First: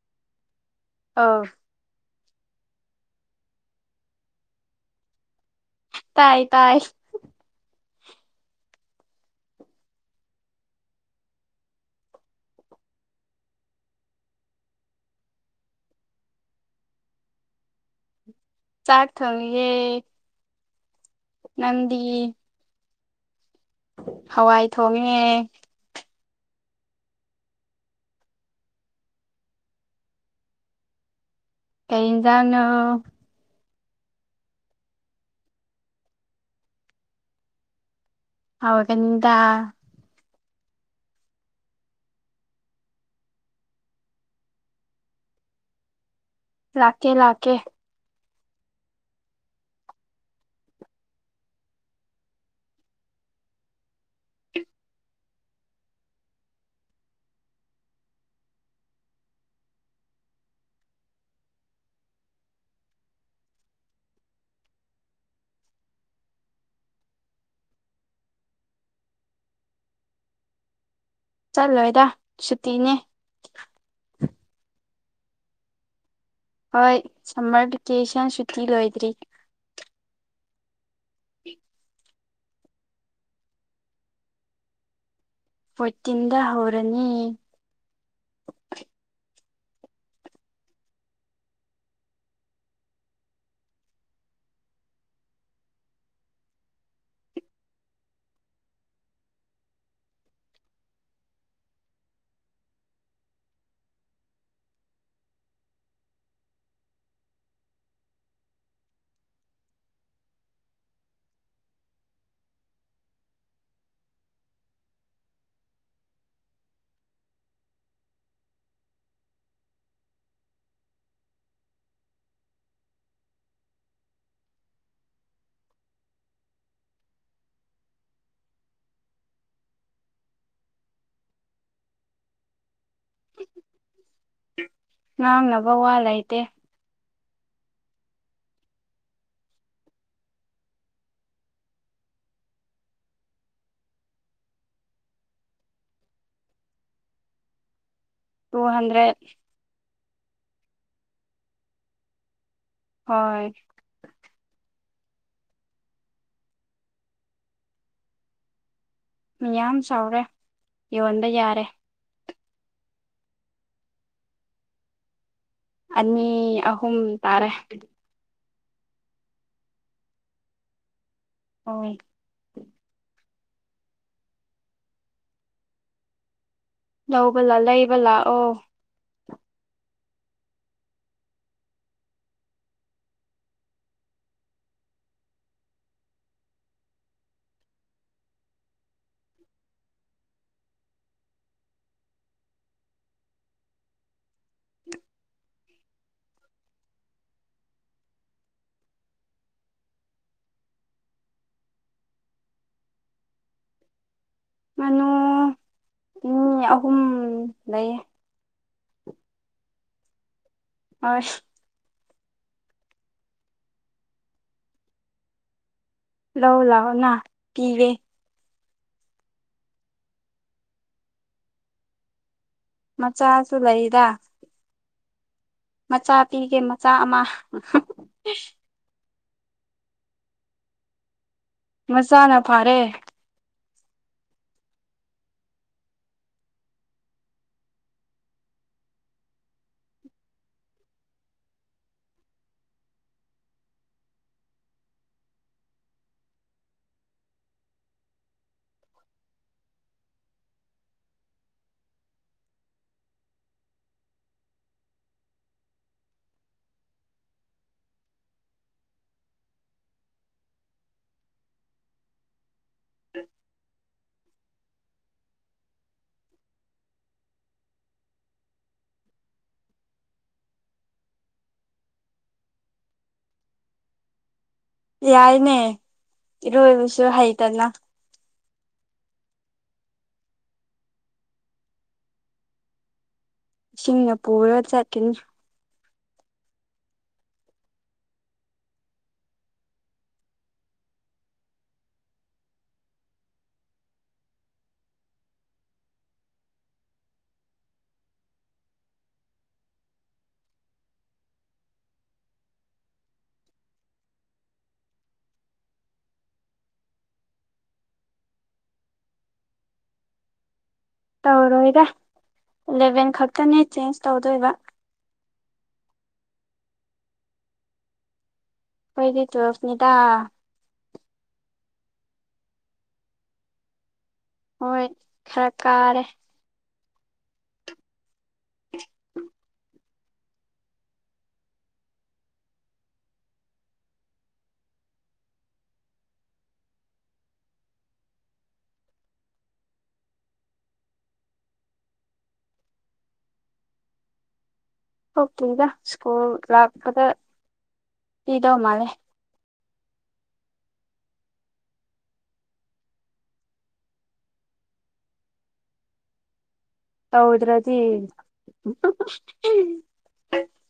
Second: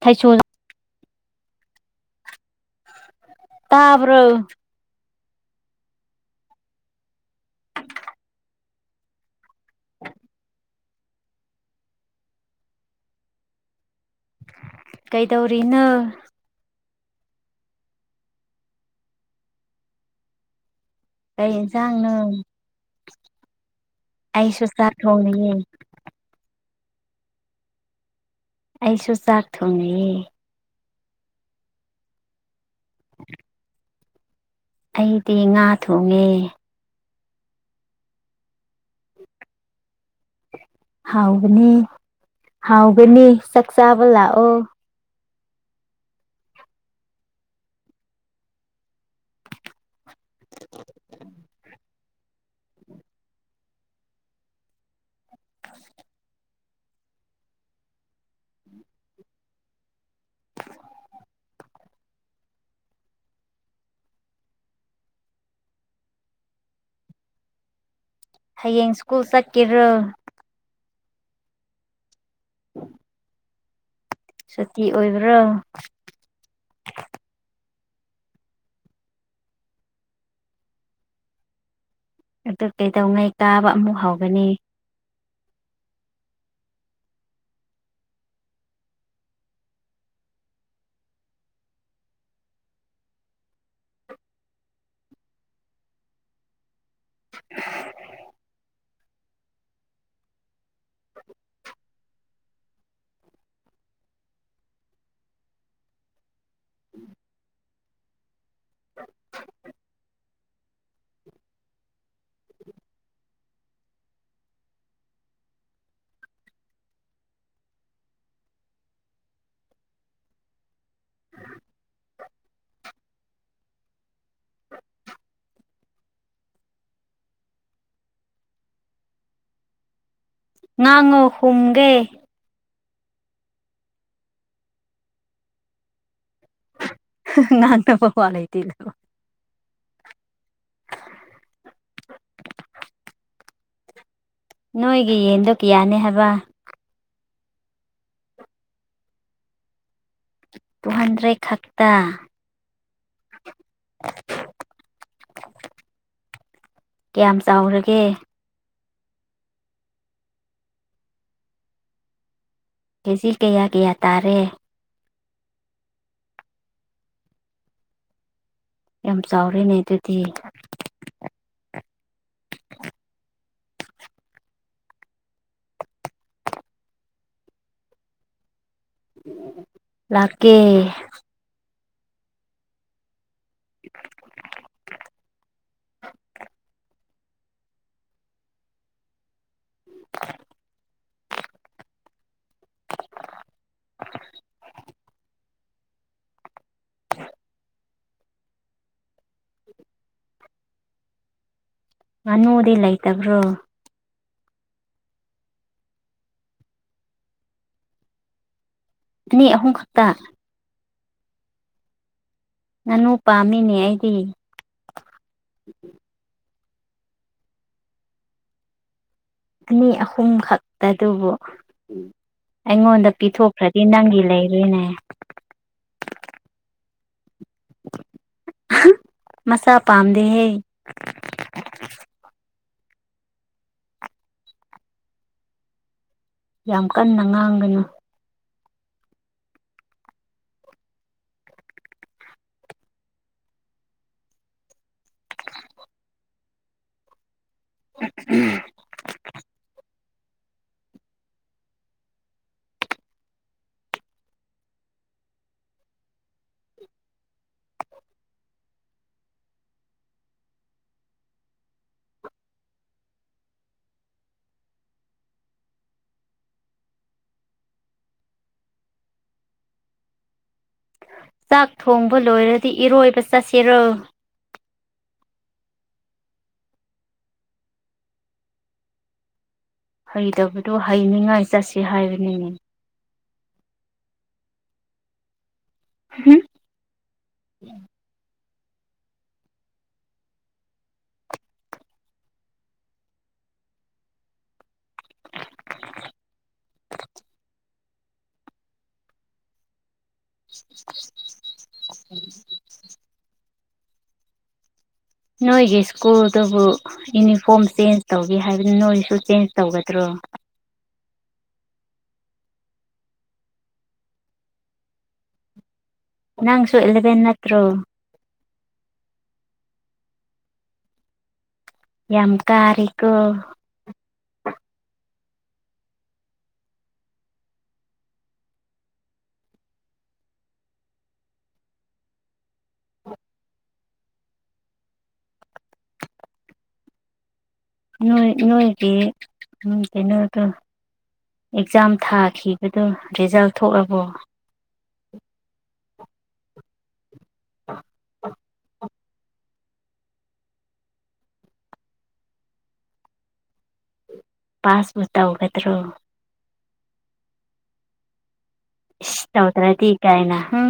ꯊꯩꯁꯣꯜ ꯑꯥ ꯇꯥꯕ꯭ꯔꯣ ꯇꯥꯏ ꯇꯥꯏ ꯀꯩꯗꯧꯔꯤꯅꯣ ꯆꯥꯛ ꯊꯣꯡꯉꯤꯌꯦ ꯀꯩ ꯏꯟꯁꯥꯡꯅꯣ ꯑꯩꯁꯨ ꯍꯋꯥꯏ ꯆꯥꯛ ꯊꯣꯡꯉꯦ ꯊꯣꯡꯂꯤꯌꯦ ꯑꯩꯁꯨ ꯆꯥꯛ ꯊꯣꯡꯉꯤꯌꯦ ꯀꯩ ꯏꯟꯖꯥꯡꯅꯣ ꯑꯩꯗꯤ ꯉꯥ ꯊꯣꯡꯉꯦ ꯍꯥꯎꯒꯅꯤꯗ ꯍꯥꯎꯒꯅꯤ ꯍꯥꯎꯒꯅꯤ ꯆꯥꯛ ꯆꯥꯕ ꯂꯥꯛꯑꯣ ꯂꯥꯛꯀꯦ ꯂꯥꯛꯀꯦ [unintelligible] ꯍꯌꯦꯡ ꯁ꯭ꯀꯨꯜ ꯆꯠꯀꯦꯔꯣ ꯆꯠꯂꯣꯏꯗ ꯁꯨꯇꯤꯅꯦ ꯁꯨꯇꯤ ꯑꯣꯏꯕ꯭ꯔꯣ ꯍꯣꯏ ꯁꯝꯃꯔ ꯚꯦꯀꯦꯁꯟ ꯁꯨꯇꯤ ꯂꯣꯏꯗ꯭ꯔꯤ ꯄꯤꯛ ꯑꯗꯨ ꯀꯩꯗꯧꯉꯩ ꯀꯥꯕ ꯑꯃꯨꯛ ꯍꯧꯒꯅꯤ ꯄꯣꯏꯇꯤꯟꯗ ꯍꯧꯔꯅꯤ [inaudible] [inaudible] [inaudible] ꯉꯥꯡꯉꯨ ꯈꯨꯝꯒꯦ ꯉꯥꯡꯅꯕ ꯋꯥ ꯂꯩꯇꯦ ꯉꯥꯟ ꯇ ꯐ ꯋꯥ ꯂꯩꯇꯦ ꯅꯀꯣ ꯅꯣꯏꯒꯤ ꯌꯦꯟꯗꯣ ꯀꯌꯥꯅꯤ ꯍꯥꯏꯕ ꯇꯨ ꯍꯟꯗ꯭ꯔꯦꯠ ꯇꯨꯍꯟꯗ꯭ꯔꯦ ꯈꯛꯇ ꯍꯣꯏ ꯀꯌꯥꯝ ꯆꯥꯎꯔꯒꯦ ꯃꯌꯥꯝ ꯆꯥꯎꯔꯦ ꯌꯣꯟꯕ ꯌꯥꯔꯦ ꯀꯦꯖꯤ ꯀꯌꯥ ꯀꯌꯥ ꯇꯥꯔꯦ ꯑꯅꯤ ꯑꯍꯨꯝ ꯇꯥꯔꯦ ꯌꯥꯝ ꯆꯥꯎꯔꯦꯅꯦ ꯑꯗꯨꯗꯤ ꯑꯥꯎ ꯂꯧꯕꯂꯥ ꯂꯩꯕ ꯂꯥꯛꯑꯣ ꯂꯥꯛꯀꯦ [inaudible] [inaudible] ꯑꯣ [inaudible] ꯉꯥꯅꯨꯗꯤ ꯂꯩꯇꯕ꯭ꯔꯣ ꯉꯅꯨ ꯑꯅꯤ ꯑꯍꯨꯝ ꯂꯩ ꯑꯅꯤ ꯑꯍꯨꯝ ꯈꯛꯇ ꯑꯁ ꯉꯥꯅꯨ ꯄꯥꯝꯃꯤꯅꯦ ꯑꯩꯗꯤ ꯂꯥꯎ ꯂꯥꯛꯑꯣꯅ ꯄꯤꯒꯦ ꯑꯅꯤ ꯑꯍꯨꯝ ꯈꯛꯇꯗꯨꯕꯨ ꯑꯩꯉꯣꯟꯗ ꯃꯆꯥꯁꯨ ꯄꯤꯊꯣꯛꯈ꯭ꯔꯗꯤ ꯂꯩꯗ ꯅꯪꯒꯤ ꯂꯩꯔꯣꯢꯅꯦ ꯃꯆꯥ ꯄꯤꯒꯦ ꯃꯆꯥ ꯑꯃ ꯃꯆꯥ ꯄꯥꯝꯗꯦꯍꯦ ꯃꯆꯥꯥꯅ ꯐꯥꯔꯦ ꯌꯥꯝ ꯀꯟꯅ ꯉꯥꯡꯒꯅꯨ ꯎꯝ [unintelligible] ꯆꯥꯛ ꯊꯣꯡꯕ ꯂꯣꯏꯔꯗꯤ ꯏꯔꯣꯏꯕ ꯆꯠꯁꯤꯔꯣ ꯌꯥꯏꯅꯦ ꯏꯔꯣꯏꯕꯁꯨ ꯍꯩꯇꯅ ꯍꯩꯇꯕꯗꯣ ꯍꯩꯅꯤꯡꯉꯥꯏ ꯆꯠꯁꯤ ꯍꯥꯏꯕꯅꯤꯅꯦ ꯏꯁꯤꯡꯅ ꯄꯨꯔ ꯆꯠꯈꯤꯅꯤ ꯍꯨꯝ [inaudible] ꯅꯣꯏꯒꯤ ꯁ꯭ꯀꯨꯜ ꯗꯨꯕꯨ ꯌꯨꯅꯤꯐꯣꯔꯝ ꯆꯦꯟꯖ ꯇꯧꯒꯦ ꯍꯥꯏꯕꯅꯤ ꯅꯣꯏꯁꯨ ꯆꯦꯟꯖ ꯇꯧꯒꯗ꯭ꯔꯣ ꯇꯧꯔꯣꯏꯗ ꯢꯂꯤꯕꯦꯟ ꯈꯛꯇꯅꯤ ꯆꯦꯟꯖ ꯇꯧꯗꯣꯏꯕ ꯅꯪꯁꯨ ꯢꯂꯤꯕꯦꯟ ꯅꯠꯇꯔꯣ ꯑꯩꯗꯤ ꯇꯌꯨꯂꯦꯞ ꯅꯤ ꯗꯥ ꯌꯥꯝ ꯀꯥꯔꯦꯀꯣ ꯍꯣꯏ ꯈꯔ ꯀꯥꯔꯦ [inaudible] ꯅꯣꯏ ꯅꯣꯏꯒꯤ ꯀꯩꯅꯣꯗꯨ ꯑꯦꯛꯖꯥꯝ ꯊꯥꯈꯤꯕꯗꯨ ꯔꯤꯖꯜ ꯊꯣꯛꯑꯕꯣ ꯊꯣꯛꯇ꯭ꯔꯤꯗ ꯁ꯭ꯀꯨꯜ ꯂꯥꯛꯄꯗ [inaudible] ꯒꯤꯗꯧ ꯃꯥꯂꯦ ꯄꯥꯁꯄꯨ ꯇꯧꯒꯗ꯭ꯔꯣ ꯇꯧꯗ꯭ꯔꯗꯤ ꯏꯁ ꯇꯧꯗ꯭ꯔꯗꯤ ꯀꯥꯏꯅ ꯍꯨꯝ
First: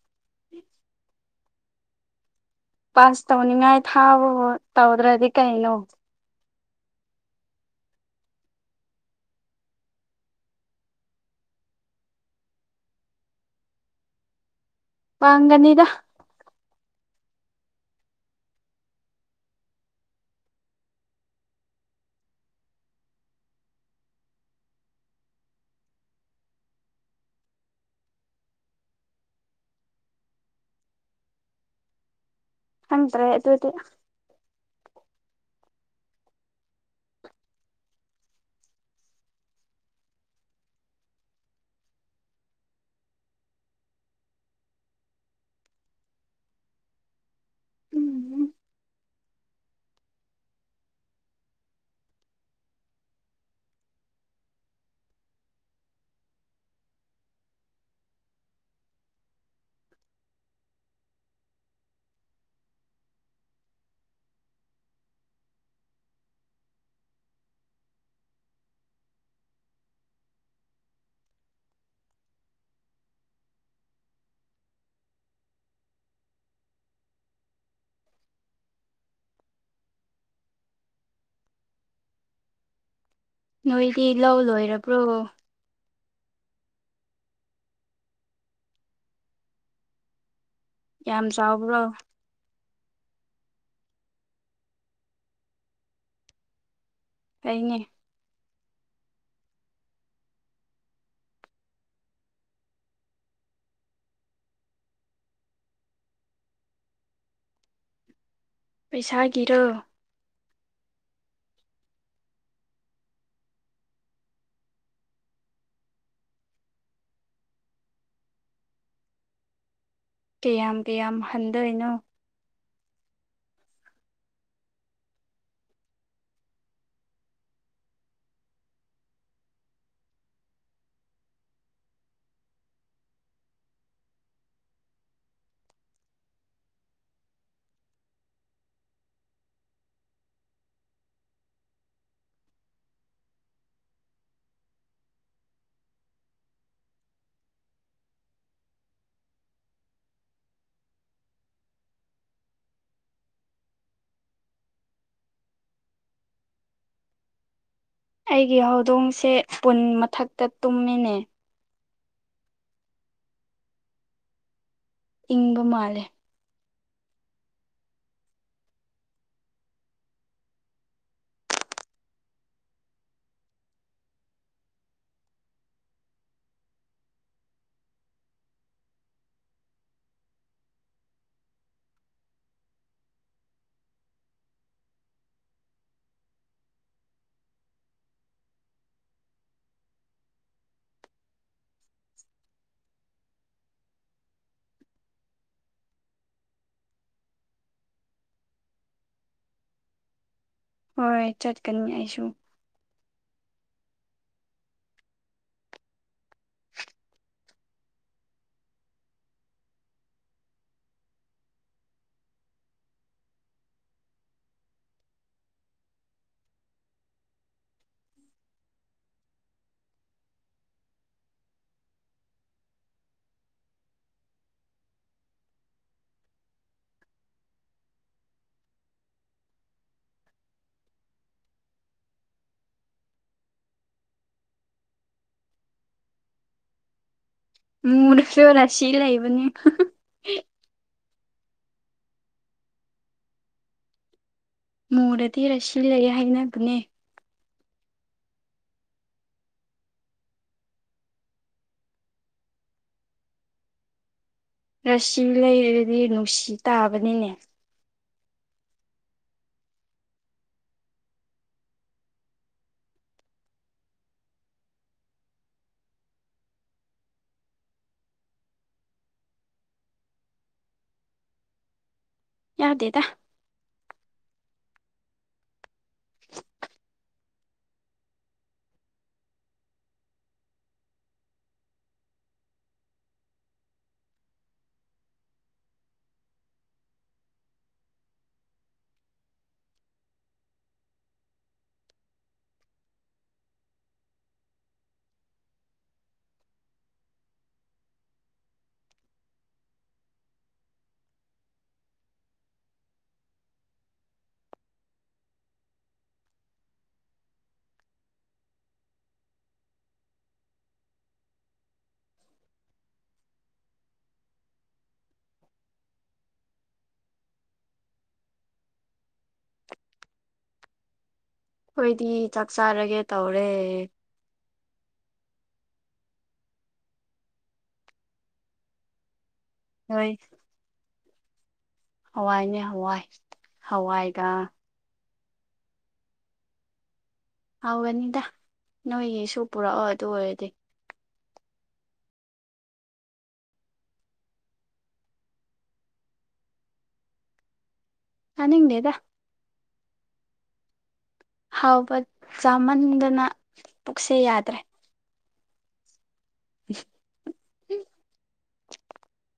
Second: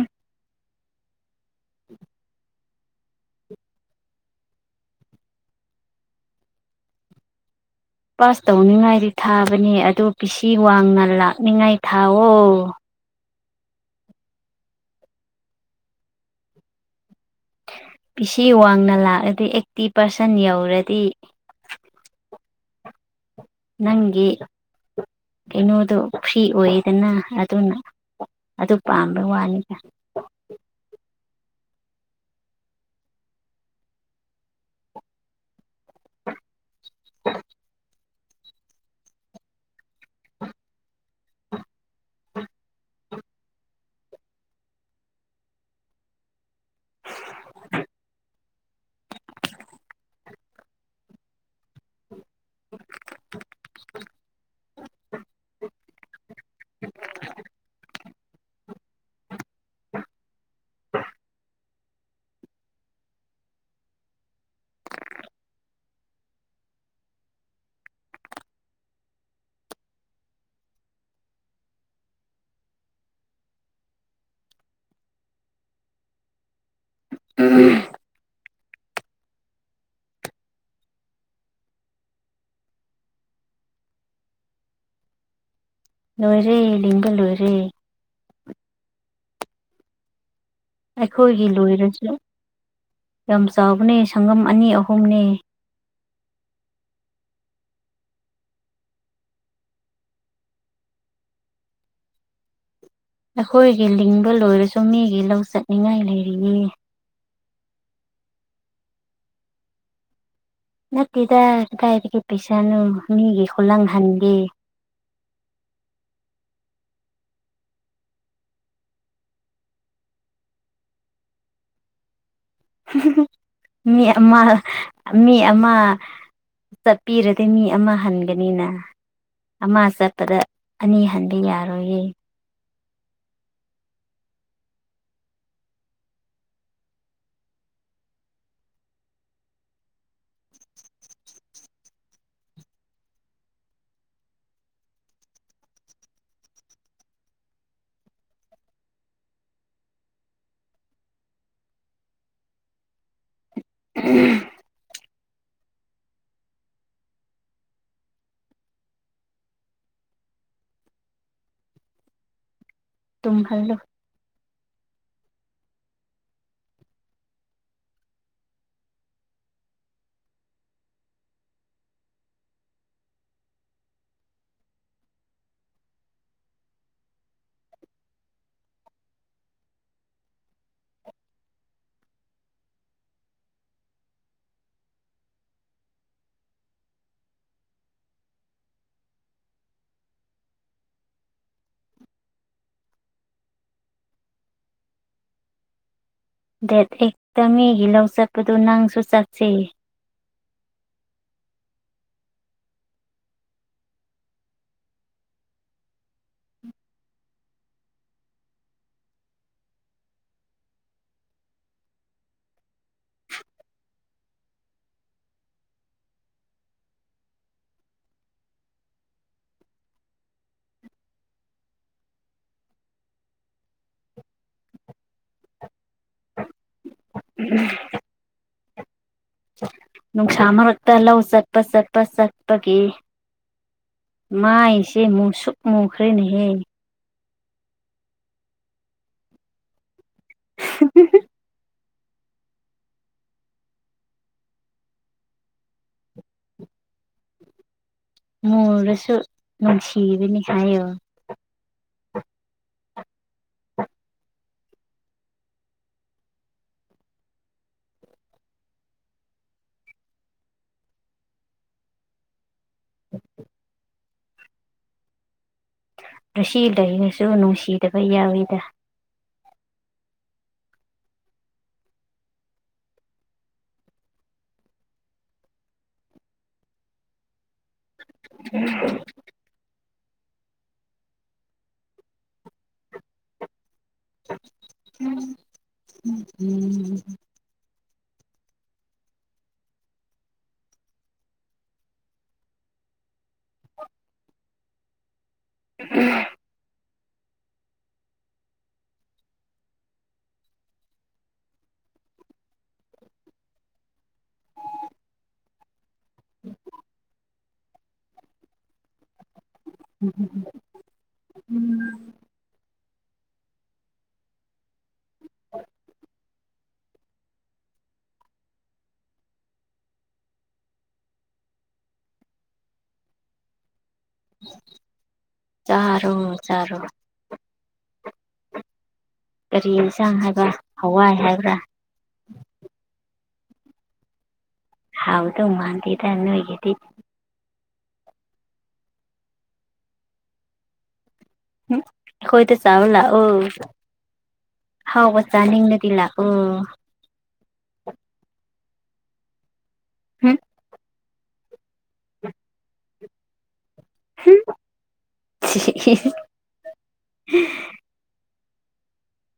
ꯄꯥꯁ ꯇꯧꯅꯤꯡꯉꯥꯏ ꯊꯥꯎꯑꯣ ꯇꯧꯗ꯭ꯔꯗꯤ ꯀꯩꯅꯣ ꯄꯥꯁ ꯇꯧꯅꯤꯡꯉꯥꯏꯗꯤ ꯊꯥꯕꯅꯦ ꯑꯗꯣ ꯄꯤꯁꯤ ꯋꯥꯡꯅ ꯂꯥꯛꯅꯤꯡꯉꯥꯏ ꯊꯥꯎꯑꯣ ꯄꯥꯡꯒꯅꯤꯗ ꯄꯤꯁꯤ ꯋꯥꯡꯅ ꯂꯥꯛꯑꯗꯤ ꯑꯦꯠꯇꯤ ꯄꯥꯔꯁꯟ ꯌꯧꯔꯗꯤ ꯅꯪꯒꯤ ꯀꯩꯅꯣꯗꯨ ꯐ꯭ꯔꯤ ꯑꯣꯏꯑꯦꯗꯅ ꯑꯗꯨꯅ ꯑꯗꯨ ꯄꯥꯝꯕꯩ ꯋꯥꯅꯤꯗ ꯈꯪꯇ꯭ꯔꯦ ꯑꯗꯨꯗꯤ [inaudible] [inaudible] ꯎꯝ [inaudible] ꯎꯝ ꯅꯣꯏꯗꯤ ꯂꯧ ꯂꯣꯏꯔꯕ꯭ꯔꯣ ꯂꯣꯏꯔꯦ ꯂꯤꯡꯕ ꯂꯣꯏꯔꯦ ꯌꯥꯝ ꯑꯩꯈꯣꯏꯒꯤ ꯆꯥꯎꯕ꯭ꯔꯣ ꯂꯣꯏꯔꯁꯨ ꯌꯥꯝ ꯆꯥꯎꯕꯅꯦ ꯁꯪꯉꯝ ꯑꯅꯤ ꯑꯍꯨꯝꯅꯦ ꯑꯩꯅꯤ ꯑꯩꯈꯣꯏꯒꯤ ꯂꯤꯡꯕ ꯂꯣꯏꯔꯁꯨ ꯃꯤꯒꯤ ꯂꯧ ꯆꯠꯅꯤꯉꯥꯏ ꯂꯩꯔꯤꯌꯦ ꯄꯩꯁꯥꯒꯤꯔꯣ ꯅꯠꯇꯦꯗ ꯀꯥꯏꯗꯒꯤ ꯄꯩꯁꯥꯅꯣ ꯃꯤꯒꯤ ꯈꯨꯂꯪ ꯍꯟꯒꯦ ꯀꯌꯥꯝ ꯀꯌꯥꯝ ꯍꯟꯗꯣꯏꯅꯣ ꯃꯤ ꯑꯃ ꯃꯤ ꯑꯃ ꯆꯠꯄꯤꯔꯗꯤ ꯃꯤ ꯑꯃ ꯍꯟꯒꯅꯤꯅ ꯑꯃ ꯆꯠꯄꯗ ꯑꯅꯤ ꯍꯟꯕ ꯌꯥꯔꯣꯏꯌꯦ ꯎꯝ ꯑꯩꯒꯤ ꯍꯧꯗꯣꯡꯁꯦ ꯏꯁꯄꯨꯟ ꯃꯊꯛꯇ ꯇꯨꯝꯃꯤꯅꯦ ꯇꯨꯝꯍꯜꯂꯨ ꯏꯪꯕ ꯃꯥꯜꯂꯦ ꯗꯦꯠ ꯑꯦꯛꯇ ꯃꯤꯒꯤ ꯂꯧ ꯆꯠꯄꯗꯨ ꯅꯪꯁꯨ ꯆꯠꯁꯦ ꯍꯣꯏ ꯆꯠꯀꯅꯤ ꯑꯩꯁꯨ [inaudible] ꯅꯨꯡꯁꯥ ꯃꯔꯛꯇ ꯂꯧ ꯆꯠꯄ ꯆꯠꯄ ꯆꯠꯄꯒꯤ ꯃꯥꯏꯁꯦ ꯃꯨꯛꯁꯨꯛ ꯃꯨꯈ꯭ꯔꯦꯅꯦꯍꯦ ꯃꯨꯔꯁꯨ ꯔꯥꯁꯤ ꯂꯩꯕꯅꯤ [inaudible] ꯃꯨꯔꯥꯗꯤ ꯔꯥꯁꯤ ꯂꯩ ꯍꯥꯏꯅꯕꯅꯦ ꯃꯨꯔꯁꯨ ꯅꯨꯡꯁꯤꯕꯅꯤ ꯍꯥꯏꯌꯣ ꯔꯁꯤ ꯂꯩꯔꯗꯤ ꯅꯨꯡꯁꯤ ꯇꯥꯕꯅꯤꯅꯦ ꯔꯥꯁꯤ ꯂꯩꯔꯁꯨ ꯅꯨꯡꯁꯤꯗꯕ ꯌꯥꯎꯏꯗ ꯌꯥꯗꯦꯗ [inaudible] [inaudible] ꯎꯝ ꯎꯝ [inaudible] ꯎꯝ ꯑꯩꯈꯣꯏꯗꯤ ꯆꯥꯛ ꯆꯥꯔꯒꯦ ꯇꯧꯔꯦ ꯆꯥꯔꫭ ꯆꯥꯔꫭ ꯀꯔꯤ ꯅꯣꯏ ꯌꯦꯟꯁꯥꯡ ꯍꯥꯏꯕ ꯍꯋꯥꯏ ꯍꯥꯏꯕ꯭ꯔꯥ ꯍꯋꯥꯏꯅꯦ ꯍꯋꯥꯏ ꯍꯋꯥꯏꯒ ꯍꯥꯎꯗꯧ ꯃꯥꯟꯗꯦꯗ ꯅꫭꯏꯒꯤꯗꯤ ꯍꯥꯎꯒꯅꯤꯗ ꯅꯣꯏꯒꯤꯁꯨ ꯄꯨꯔꯛꯑꯣ ꯑꯗꯨ ꯑꯣꯏꯔꯗꯤ ꯎꯝ ꯑꯈꫭꯏꯗ ꯆꯥꯎꯔꯨ ꯂꯥꯛꯑꫭ ꯍꯥꯎꯕ ꯆꯥꯅꯤꯡꯂꯥꯗꯤ ꯂꯥꯛꯑꫭ ꯆꯥꯅꯤꯡꯗꯦꯗ ꯍꯝ ꯍꯥꯎꯕ ꯆꯥꯃꯟꯗꯅ ꯄꯨꯛꯁꯦ ꯍꯨꯝ ꯌꯥꯗ꯭ꯔꯦ [inaudible] [inaudible]